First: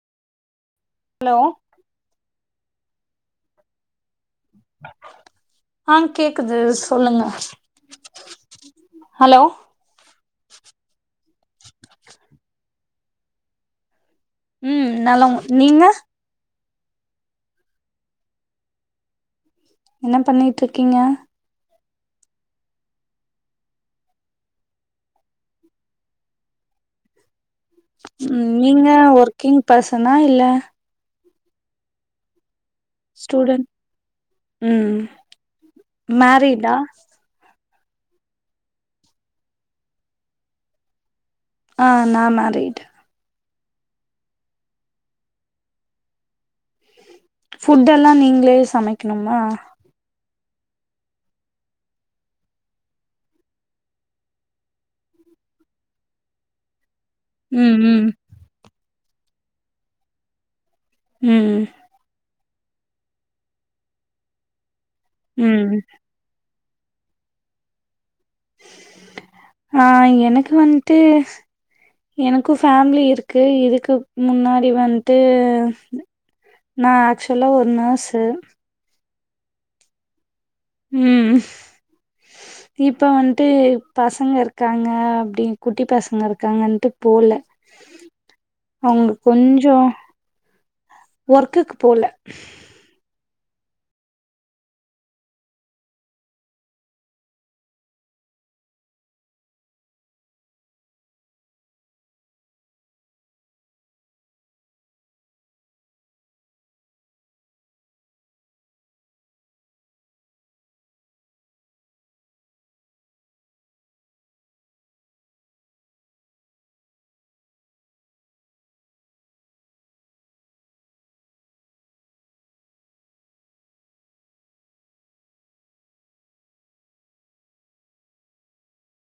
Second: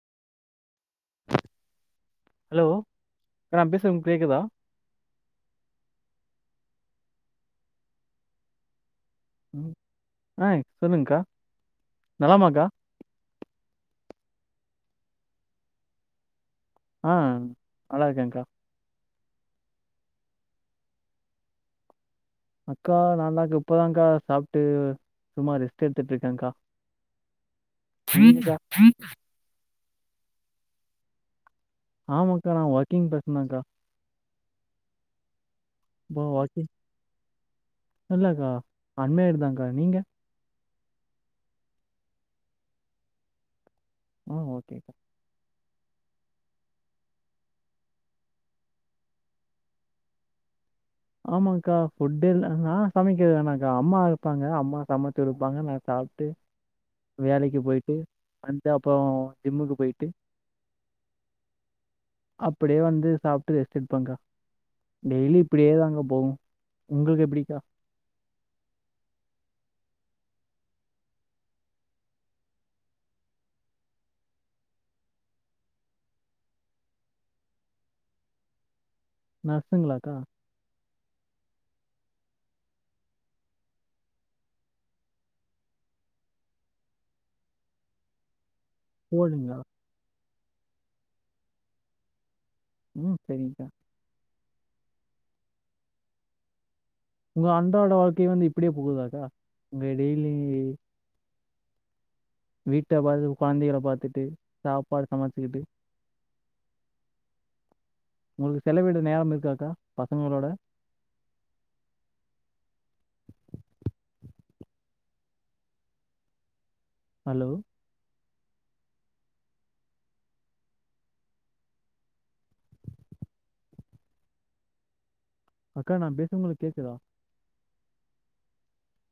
hello hello இப்ப நா பேசுது உங்களுக் கேக்குதா ஆ கேக்குது சொல்லுங்க ஹலோ ஆ சொல்லுங்க்கா நலமாக்கா ம் நலம் நீங்க ஆ நல்லா இருக்கேக்கா என்ன பண்ணிட்டுருக்கீங்க அக்கா நானா இப்பதான்கா சாப்ட்டு சும்மா ரெஸ்ட் எடுத்துட்டு இருக்கேக்கா [inaudible] கிங் பர்சனா இல்ல ஆமாக்கா நா ஒர்க் ஸ்டுடென்ட் ம் ஒகே மேரிடா இல்லக்கா அன் மேரிட் தாங்க்கா நீங்க ஆ நா மேரிட் ம் ஓகேக்கா ஃபுட்டெல்லா நீங்களே சமைக்கணுமா ஆமாக்கா ஃபுட்டெல்லா நா சமைக்க வேணாக்கா அம்மா இருப்பாங்க அம்மா சமச்சிருப்பாங்க நா சாப்ட்டு வேலைக்கு ம் போய்ட்டு ம் வன்ட்டு அப்புறோ ஜிம்முக்கு போய்ட்டு ம் அப்டியே வந்து சாப்ட்டு ரெஸ்ட் எடுப்பங்க்கா டெய்லி ம் இப்டியேதா போவு உங்களுக்கு எப்டிக்கா ஆ எனக்கு வன்ட்டு எனக்கு ஃபேம்லி இருக்கு இதுக்கு முன்னாடி வன்ட்டு நா ஆக்சுவலா ஒரு நர்ஸ்சு நர்ஸ்சுங்களாக்கா ம் இப்ப வன்ட்டு பசங்க இருக்காங்க அப்டின் குட்டி பசங்க இருக்காங்கன்ட்டு போல அவுங்க போடுங்களா கொஞ்சோ ஒர்க்குக்கு போல ம் சரிங்க்கா உங்க அன்றாட வாழ்க்கை வந்து இப்டியே போகுதாக்கா உங்க டெய்லி வீட்ட பாத்து கொழந்தைகள பாத்துட்டு சாப்பாடு சமச்சிகிட்டு உங்களுக்கு செலவீடு நேரம் இருக்காக்கா பசங்களோட ஹலோ அக்கா நான் பேசற உங்களுக்கு கேக்குதா